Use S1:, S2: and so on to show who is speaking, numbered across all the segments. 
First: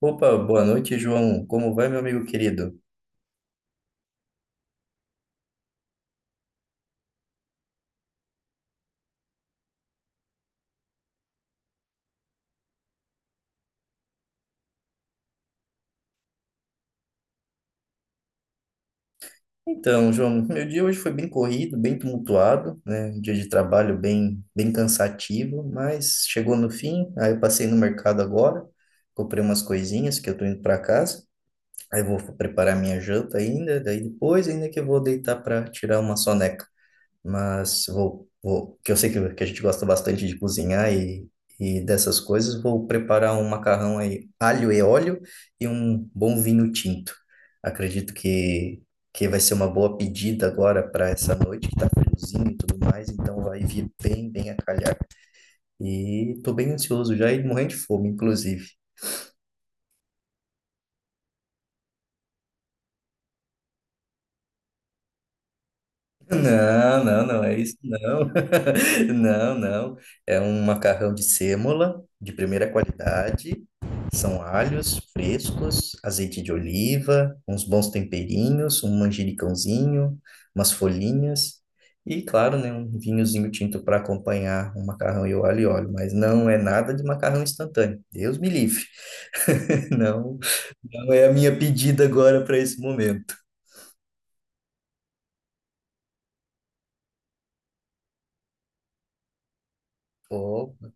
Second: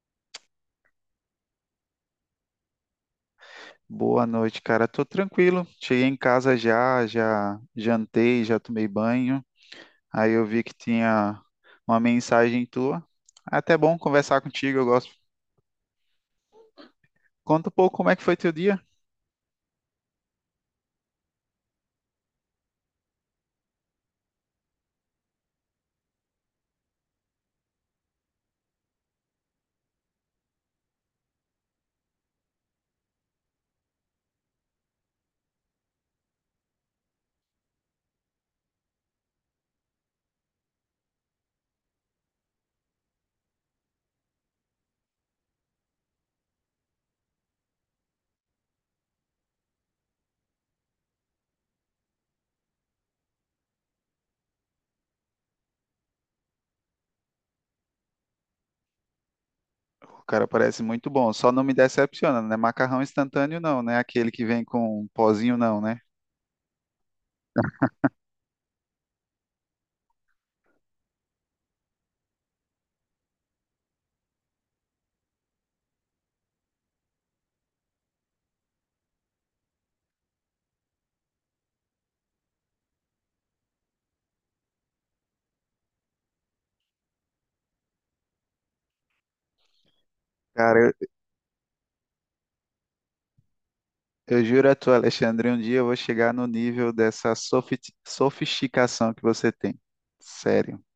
S1: Opa, boa noite, João. Como vai, meu amigo querido?
S2: Boa noite, cara. Tô tranquilo. Cheguei em casa já, já jantei, já tomei banho. Aí eu vi que tinha uma mensagem tua. É até bom conversar contigo, eu gosto. Conta um pouco como é que foi teu dia.
S1: Então, João, meu dia hoje foi bem corrido, bem tumultuado, né? Um dia de trabalho bem cansativo, mas chegou no fim. Aí eu passei no mercado agora, comprei umas coisinhas que eu tô indo para casa. Aí eu vou preparar minha janta ainda, daí depois ainda que eu vou deitar para tirar uma soneca. Mas vou que eu sei que a gente gosta bastante de cozinhar e dessas coisas, vou preparar um macarrão aí, alho e óleo e um bom vinho tinto. Acredito que vai ser uma boa pedida agora para essa noite, que tá friozinho e tudo mais, então vai vir bem a calhar. E tô bem ansioso já e morrendo de fome, inclusive.
S2: O cara parece muito bom. Só não me decepciona, né? Macarrão instantâneo não, né? Aquele que vem com um pozinho não, né?
S1: Não, não, não é isso, não. Não, não. É um macarrão de sêmola, de primeira qualidade. São alhos frescos, azeite de oliva, uns bons temperinhos, um manjericãozinho, umas folhinhas e, claro, né, um vinhozinho tinto para acompanhar o macarrão e o alho e óleo. Mas não é nada de macarrão instantâneo. Deus me livre. Não,
S2: Cara,
S1: não é a minha pedida agora para esse momento.
S2: eu juro a tu, Alexandre, um dia eu vou chegar no nível dessa sofisticação que você tem. Sério,
S1: Opa.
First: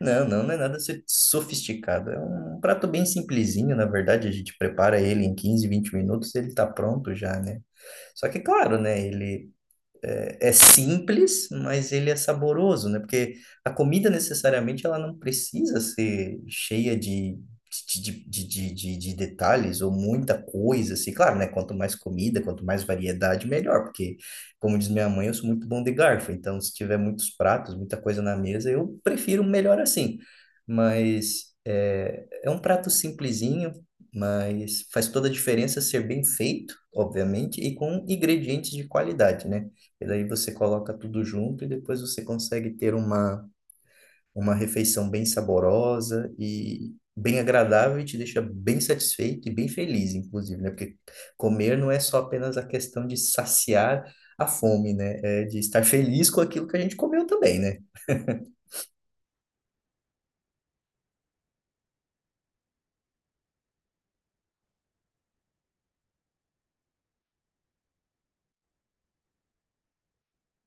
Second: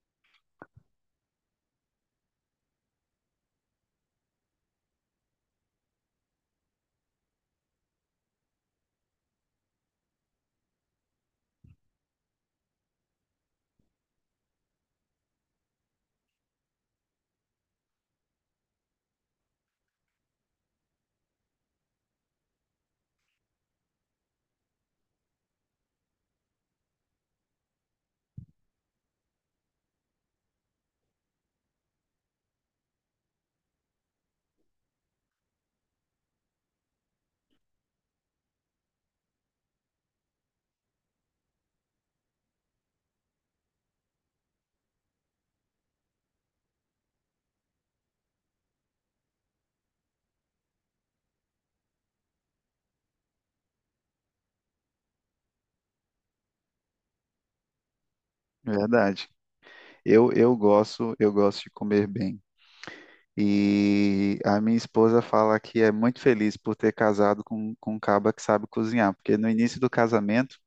S1: Não, não, não é nada sofisticado. É um prato bem simplesinho, na verdade. A gente prepara ele em 15 20 minutos, ele tá pronto já, né? Só que, claro, né? Ele é simples, mas ele é saboroso, né? Porque a comida necessariamente ela não precisa ser cheia de detalhes ou muita coisa, assim. Claro, né? Quanto mais comida, quanto mais variedade, melhor. Porque, como diz minha mãe, eu sou muito bom de garfo. Então, se tiver muitos pratos, muita coisa na mesa, eu prefiro melhor assim. Mas é um prato simplesinho. Mas faz toda a diferença ser bem feito, obviamente, e com ingredientes de qualidade, né? E daí você coloca tudo junto e depois você consegue ter uma refeição bem saborosa e bem agradável e te deixa bem satisfeito e bem feliz, inclusive, né? Porque comer não é só apenas a questão de saciar a fome, né? É de estar feliz com aquilo que a gente comeu também, né?
S2: verdade. Eu gosto de comer bem. E a minha esposa fala que é muito feliz por ter casado com um caba que sabe cozinhar, porque no início do casamento,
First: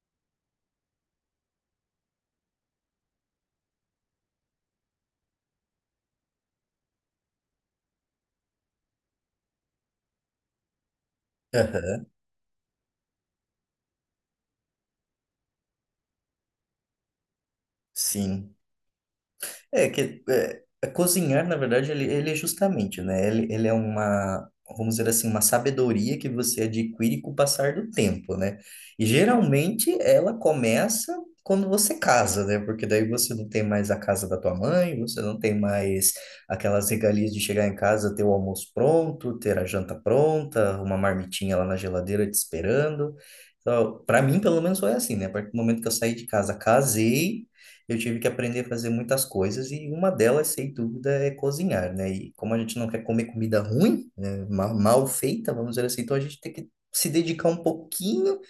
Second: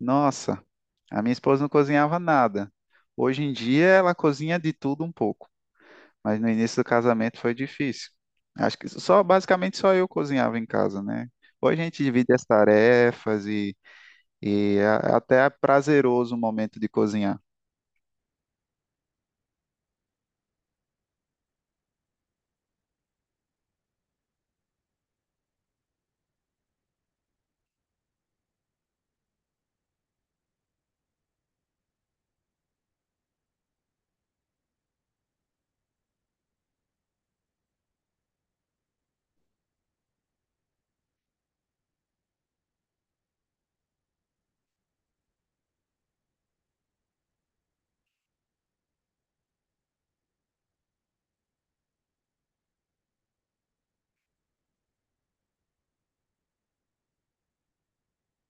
S2: nossa, a minha esposa não cozinhava nada. Hoje em dia ela cozinha de tudo um pouco, mas no início do casamento foi difícil. Acho que só, basicamente só eu cozinhava em casa, né? Hoje a gente
S1: Aham.
S2: divide as tarefas e até é prazeroso o momento de cozinhar.
S1: Sim. É que é, a cozinhar, na verdade, ele é justamente, né? Ele é uma, vamos dizer assim, uma sabedoria que você adquire com o passar do tempo, né? E geralmente ela começa quando você casa, né? Porque daí você não tem mais a casa da tua mãe, você não tem mais aquelas regalias de chegar em casa, ter o almoço pronto, ter a janta pronta, uma marmitinha lá na geladeira te esperando. Então, para mim, pelo menos, foi assim, né? A partir do momento que eu saí de casa, casei, eu tive que aprender a fazer muitas coisas e uma delas, sem dúvida, é cozinhar, né? E como a gente não quer comer comida ruim, né, mal feita, vamos dizer assim, então a gente tem que se dedicar um pouquinho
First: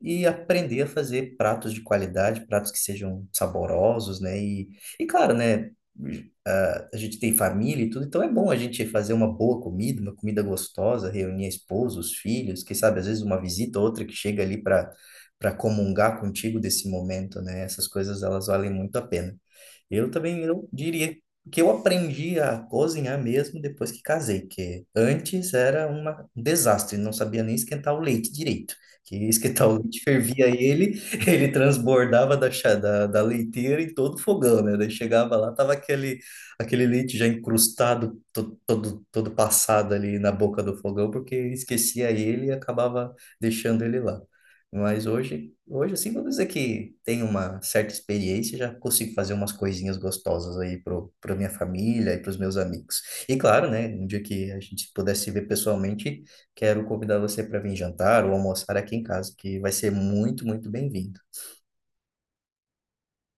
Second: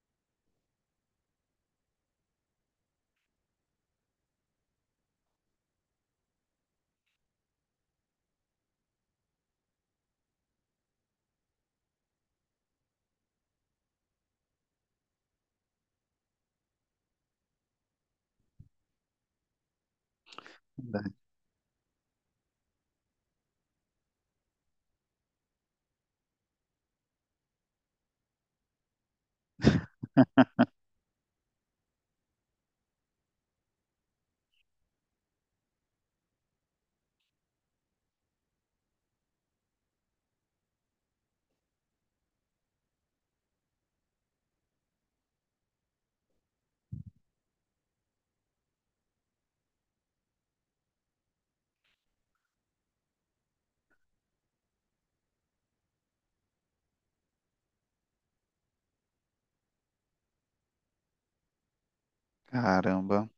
S1: e aprender a fazer pratos de qualidade, pratos que sejam saborosos, né? E, claro, né? Agora a gente tem família e tudo, então é bom a gente fazer uma boa comida, uma comida gostosa, reunir a esposa, os filhos, quem sabe às vezes uma visita ou outra que chega ali para comungar contigo desse momento, né? Essas coisas elas valem muito a pena. Eu também eu diria que eu aprendi a cozinhar mesmo depois que casei, que antes era um desastre, não sabia nem esquentar o leite direito. Que esquentar o leite, fervia ele, ele transbordava da leiteira em todo o fogão, né? Daí chegava lá, tava aquele leite já encrustado todo passado ali na boca do fogão, porque esquecia ele e acabava deixando ele lá. Mas hoje assim, vou dizer que tenho uma certa experiência, já consigo fazer umas coisinhas gostosas aí pra minha família e pros meus amigos. E claro, né, um dia que a gente puder se ver pessoalmente, quero convidar você para vir jantar ou almoçar aqui em casa, que vai ser muito, muito bem-vindo.
S2: Caramba.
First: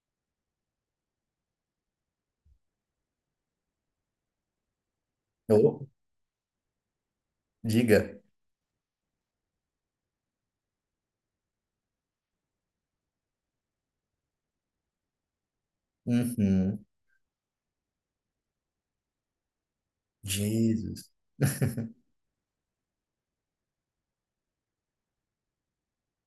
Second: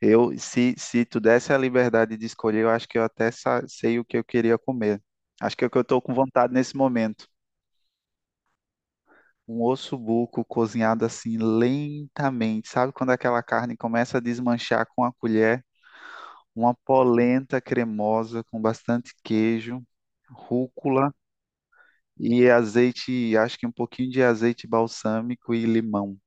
S2: Eu, se tu desse a liberdade de escolher, eu acho que eu até sei o que eu queria comer. Acho que é o que eu
S1: Ô,
S2: estou com vontade nesse momento.
S1: diga.
S2: Um osso buco cozinhado assim lentamente. Sabe quando aquela carne começa a desmanchar com a colher? Uma
S1: Uhum.
S2: polenta cremosa com bastante queijo,
S1: Jesus.
S2: rúcula e azeite, acho que um pouquinho de azeite balsâmico e limão.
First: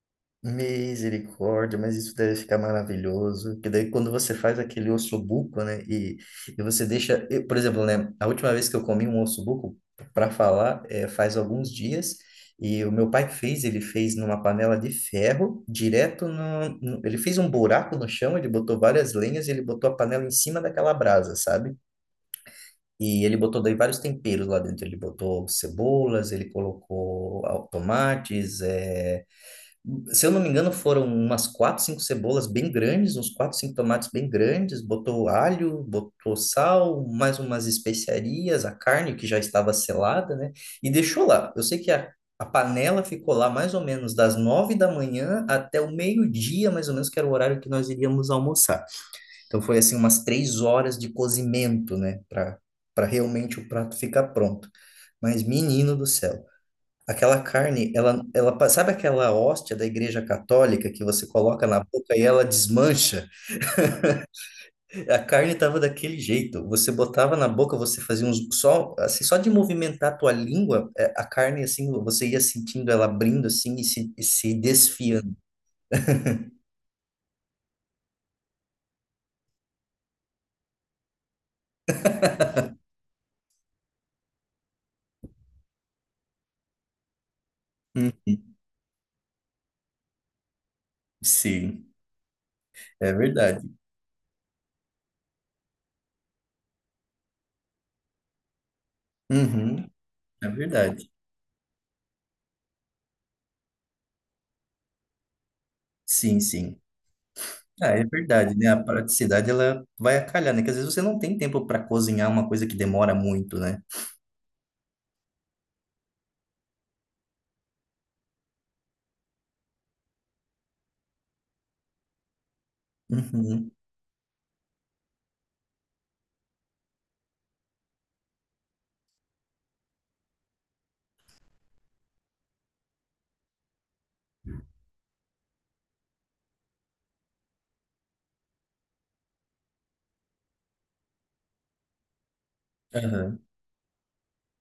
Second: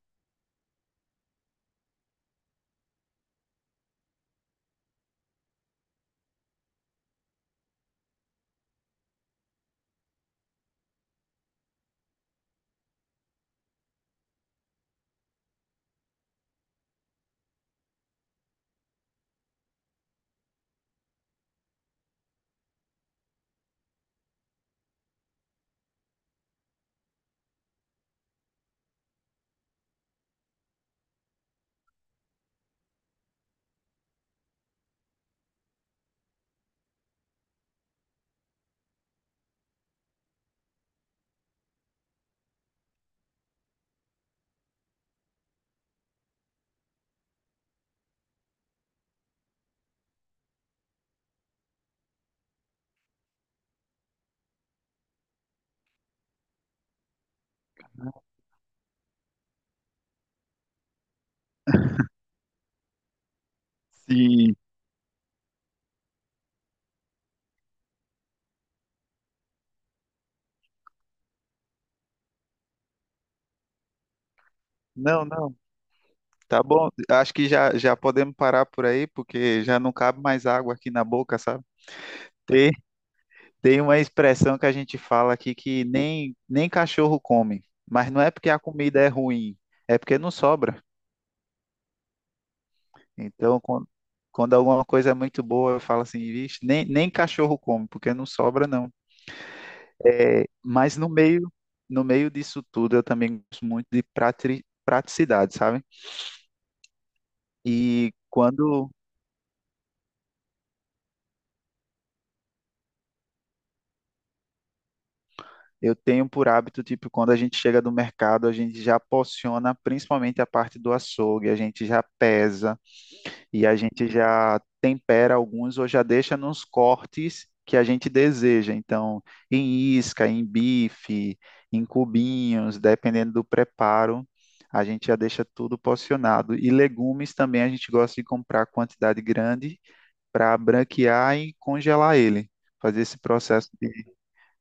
S1: Misericórdia, mas isso deve ficar maravilhoso. Que daí quando você faz aquele ossobuco, né? E, você deixa, eu, por exemplo, né? A última vez que eu comi um ossobuco, para falar, faz alguns dias. E o meu pai fez, ele fez numa panela de ferro, direto ele fez um buraco no chão, ele botou várias lenhas, e ele botou a panela em cima daquela brasa, sabe? E ele botou daí vários temperos lá dentro. Ele botou cebolas, ele colocou tomates, se eu não me engano, foram umas quatro, cinco cebolas bem grandes, uns quatro, cinco tomates bem grandes, botou alho, botou sal, mais umas especiarias, a carne que já estava selada, né? E deixou lá. Eu sei que a panela ficou lá mais ou menos das 9 da manhã até o meio-dia, mais ou menos, que era o horário que nós iríamos almoçar. Então foi assim umas 3 horas de cozimento, né? Para realmente o prato ficar pronto. Mas menino do céu. Aquela carne, sabe aquela hóstia da Igreja Católica que você coloca na boca e ela desmancha?
S2: Sim.
S1: A carne estava daquele jeito. Você botava na boca, você fazia uns só assim, só de movimentar a tua língua, a carne assim, você ia sentindo ela abrindo assim e se
S2: Não,
S1: desfiando.
S2: não. Tá bom. Acho que já podemos parar por aí, porque já não cabe mais água aqui na boca, sabe? Tem, tem uma expressão que a gente fala aqui que nem, nem cachorro come, mas não é porque
S1: Uhum.
S2: a comida é ruim, é porque não sobra.
S1: Sim, é verdade.
S2: Então, quando alguma coisa é muito boa, eu falo assim, vixe, nem, nem cachorro come, porque não sobra, não.
S1: Uhum,
S2: É,
S1: é
S2: mas no
S1: verdade.
S2: meio, no meio disso tudo, eu também gosto muito de praticidade, sabe?
S1: Sim, sim. Ah, é
S2: E
S1: verdade, né? A
S2: quando
S1: praticidade ela vai acalhar, né? Que às vezes você não tem tempo para cozinhar uma coisa que demora muito, né?
S2: eu tenho por hábito, tipo, quando a gente chega do mercado, a gente já porciona principalmente a parte do açougue, a gente já pesa. E
S1: Uhum.
S2: a gente já tempera alguns ou já deixa nos cortes que a gente deseja. Então, em isca, em bife, em cubinhos, dependendo do preparo, a gente já deixa tudo porcionado. E legumes também a gente gosta de comprar quantidade grande para branquear e congelar ele, fazer esse
S1: Aham.
S2: processo,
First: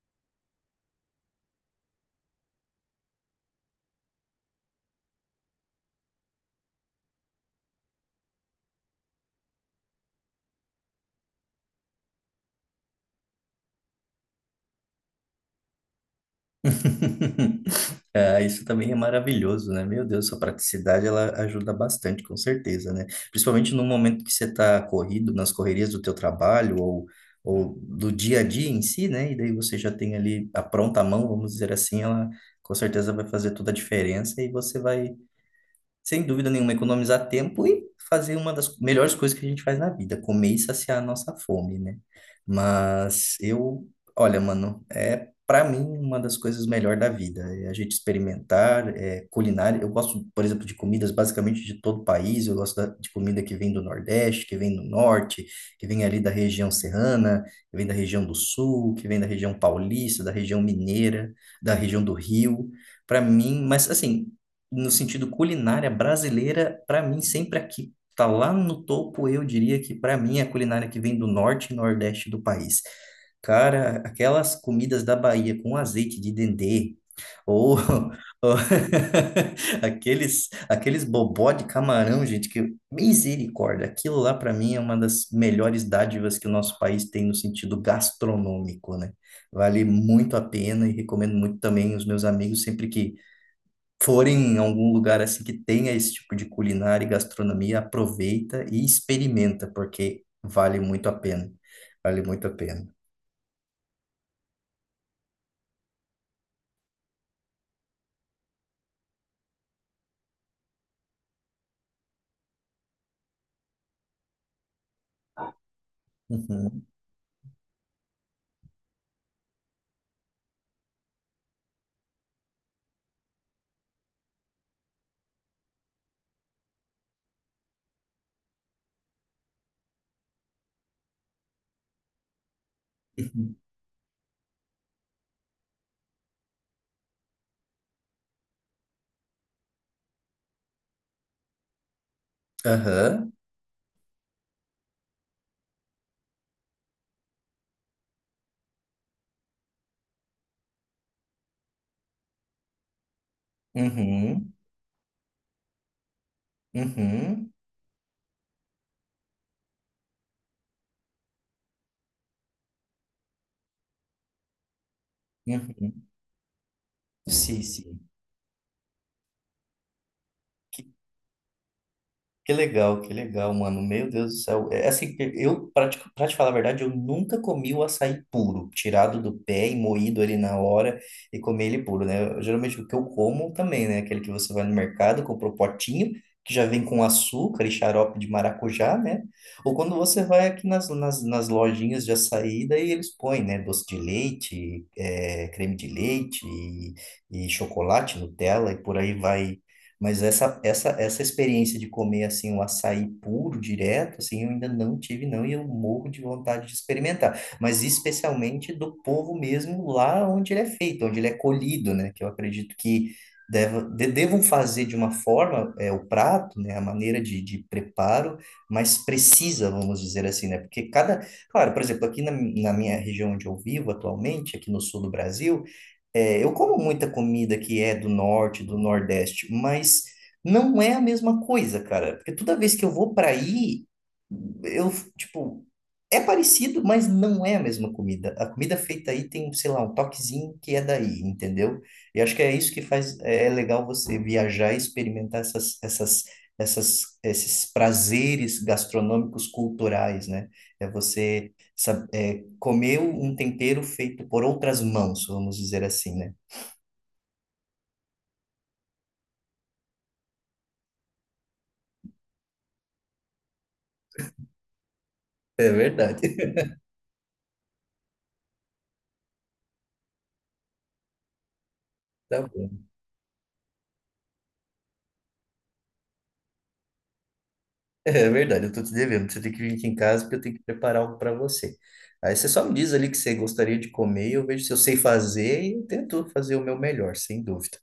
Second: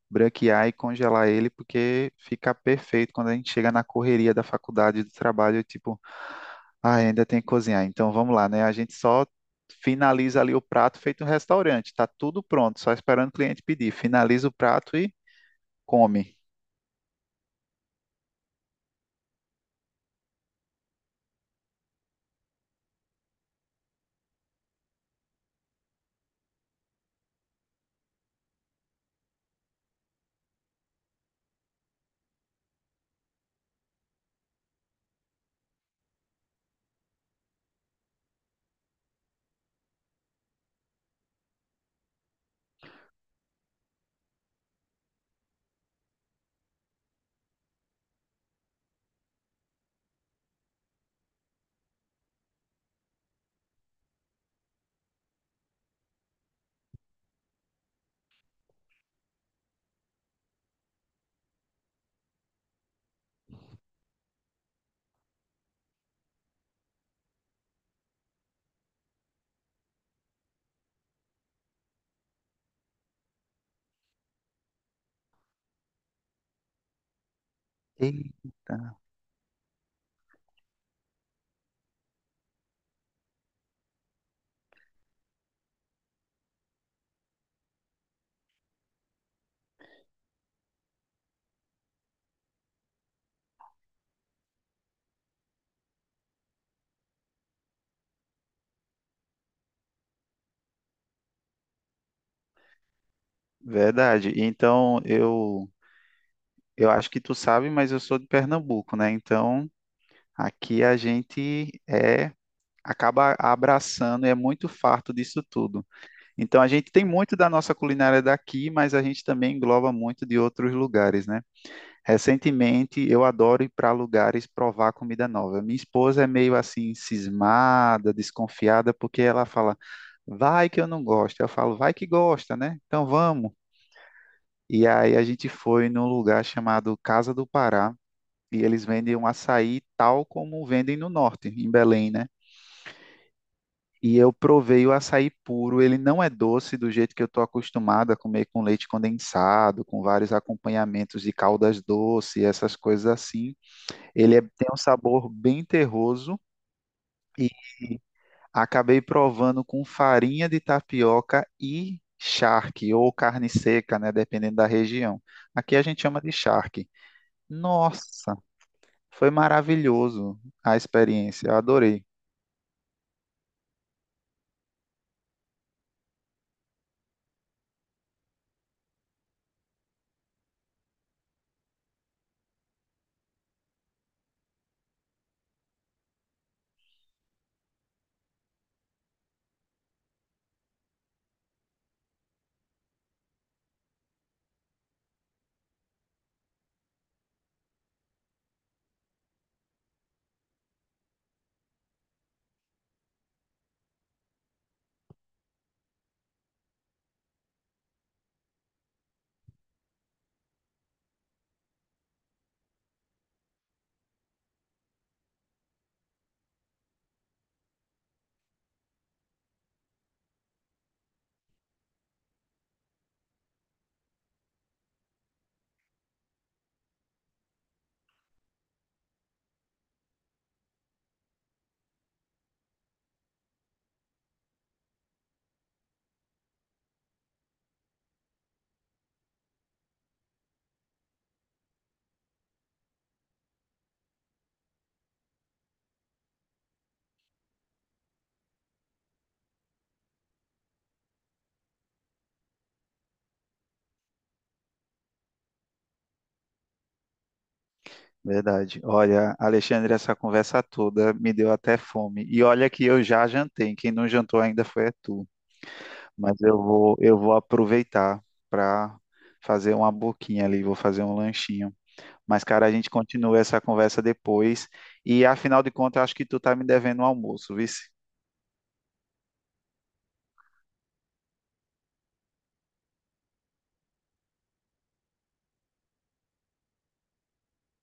S2: branquear e congelar ele, porque fica perfeito quando a gente chega na correria da faculdade, do trabalho, tipo, ai, ainda tem que cozinhar. Então vamos lá, né? A gente só finaliza ali o prato feito um restaurante, tá tudo pronto, só esperando o cliente pedir. Finaliza o prato e come.
S1: Ah, isso também é maravilhoso, né? Meu Deus, sua praticidade ela ajuda bastante, com certeza, né? Principalmente no momento que você está corrido, nas correrias do teu trabalho ou do dia a dia em si, né? E daí você já tem ali a pronta mão, vamos dizer assim, ela com certeza vai fazer toda a diferença e você vai, sem dúvida nenhuma, economizar tempo e fazer uma das melhores coisas que a gente faz na vida, comer e saciar a nossa fome, né? Mas eu, olha, mano, é para mim uma das coisas melhores da vida, é a gente experimentar, culinária. Eu gosto, por exemplo, de comidas basicamente de todo o país, eu gosto de comida que vem do Nordeste, que vem do Norte, que vem ali da região serrana, que vem da região do Sul, que vem da região paulista, da região mineira, da região do Rio. Para mim, mas assim, no sentido culinária brasileira, para mim, sempre aqui. Tá lá no topo, eu diria que para mim é a culinária que vem do norte e nordeste do país. Cara, aquelas comidas da Bahia com azeite de dendê, ou, ou
S2: Eita,
S1: aqueles bobó de camarão, gente, que misericórdia. Aquilo lá, para mim, é uma das melhores dádivas que o nosso país tem no sentido gastronômico, né? Vale muito a pena e recomendo muito também os meus amigos sempre que forem em algum lugar assim que tenha esse tipo de culinária e gastronomia, aproveita e experimenta, porque vale muito a pena. Vale muito a pena.
S2: verdade. Então eu acho que tu sabe, mas eu sou de Pernambuco, né? Então aqui a gente é acaba abraçando, e é muito farto disso tudo. Então a
S1: Uhum.
S2: gente tem muito da nossa culinária daqui, mas a gente também engloba muito de outros lugares, né? Recentemente eu adoro ir para lugares provar comida nova. Minha esposa é meio assim cismada, desconfiada, porque ela fala: "Vai que eu não gosto". Eu falo: "Vai que gosta, né? Então vamos".
S1: Uhum.
S2: E aí a gente foi num lugar chamado Casa do Pará. E eles vendem um açaí tal como vendem no norte, em Belém, né?
S1: Aham.
S2: E eu provei o açaí puro. Ele não é doce do jeito que eu estou acostumado a comer com leite condensado, com vários acompanhamentos de caldas doce, essas coisas assim.
S1: Uhum.
S2: Tem um sabor bem terroso e
S1: Uhum.
S2: acabei provando com farinha de tapioca e charque, ou carne seca, né? Dependendo da região. Aqui a gente
S1: Uhum.
S2: chama de charque.
S1: Sim, sim.
S2: Nossa, foi maravilhoso a experiência. Eu adorei.
S1: Que legal, mano. Meu Deus do céu. É assim, eu, pra te falar a verdade, eu nunca comi o açaí puro, tirado do pé e moído ali na hora e comer ele puro, né? Eu, geralmente o que eu como também, né? Aquele que você vai no mercado, compra o potinho, que já vem com açúcar e xarope de maracujá, né? Ou quando você vai aqui nas lojinhas de açaí, daí eles põem, né? Doce de leite, creme de leite e chocolate, Nutella e por aí vai. Mas essa experiência de comer assim um açaí puro, direto, assim, eu ainda não tive, não, e eu morro de vontade de experimentar. Mas especialmente do povo mesmo lá onde ele é feito, onde ele é colhido, né? Que eu acredito que devam fazer de uma forma, o prato, né? A maneira de preparo mais precisa, vamos dizer assim, né? Porque cada. Claro, por exemplo, aqui na minha região onde eu vivo atualmente, aqui no sul do Brasil, eu como muita comida que é do norte, do nordeste, mas não é a mesma coisa, cara. Porque toda vez que eu vou para aí, eu, tipo, é parecido, mas não é a mesma comida. A comida feita aí tem, sei lá, um toquezinho que é daí, entendeu? E acho que é isso que faz, é legal você viajar e experimentar esses prazeres gastronômicos culturais, né? É você saber comeu um tempero feito por outras mãos, vamos dizer assim, né?
S2: Verdade. Olha, Alexandre, essa conversa toda me deu até fome. E olha que eu já jantei. Quem não jantou ainda foi é tu.
S1: É verdade.
S2: Mas eu vou, eu vou aproveitar para fazer uma boquinha ali, vou fazer um lanchinho.
S1: Tá
S2: Mas, cara,
S1: bom.
S2: a gente continua essa conversa depois. E afinal de contas, acho que tu tá me devendo um almoço, vice.
S1: É verdade, eu tô te devendo. Você tem que vir aqui em casa porque eu tenho que preparar algo para você. Aí você só me diz ali o que você gostaria de comer, eu vejo se eu sei fazer e eu tento fazer o meu melhor, sem dúvida.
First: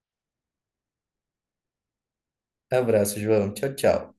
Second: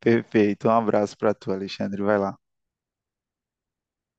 S2: Perfeito. Um abraço para tu, Alexandre. Vai lá.
S1: Abraço, João. Tchau, tchau.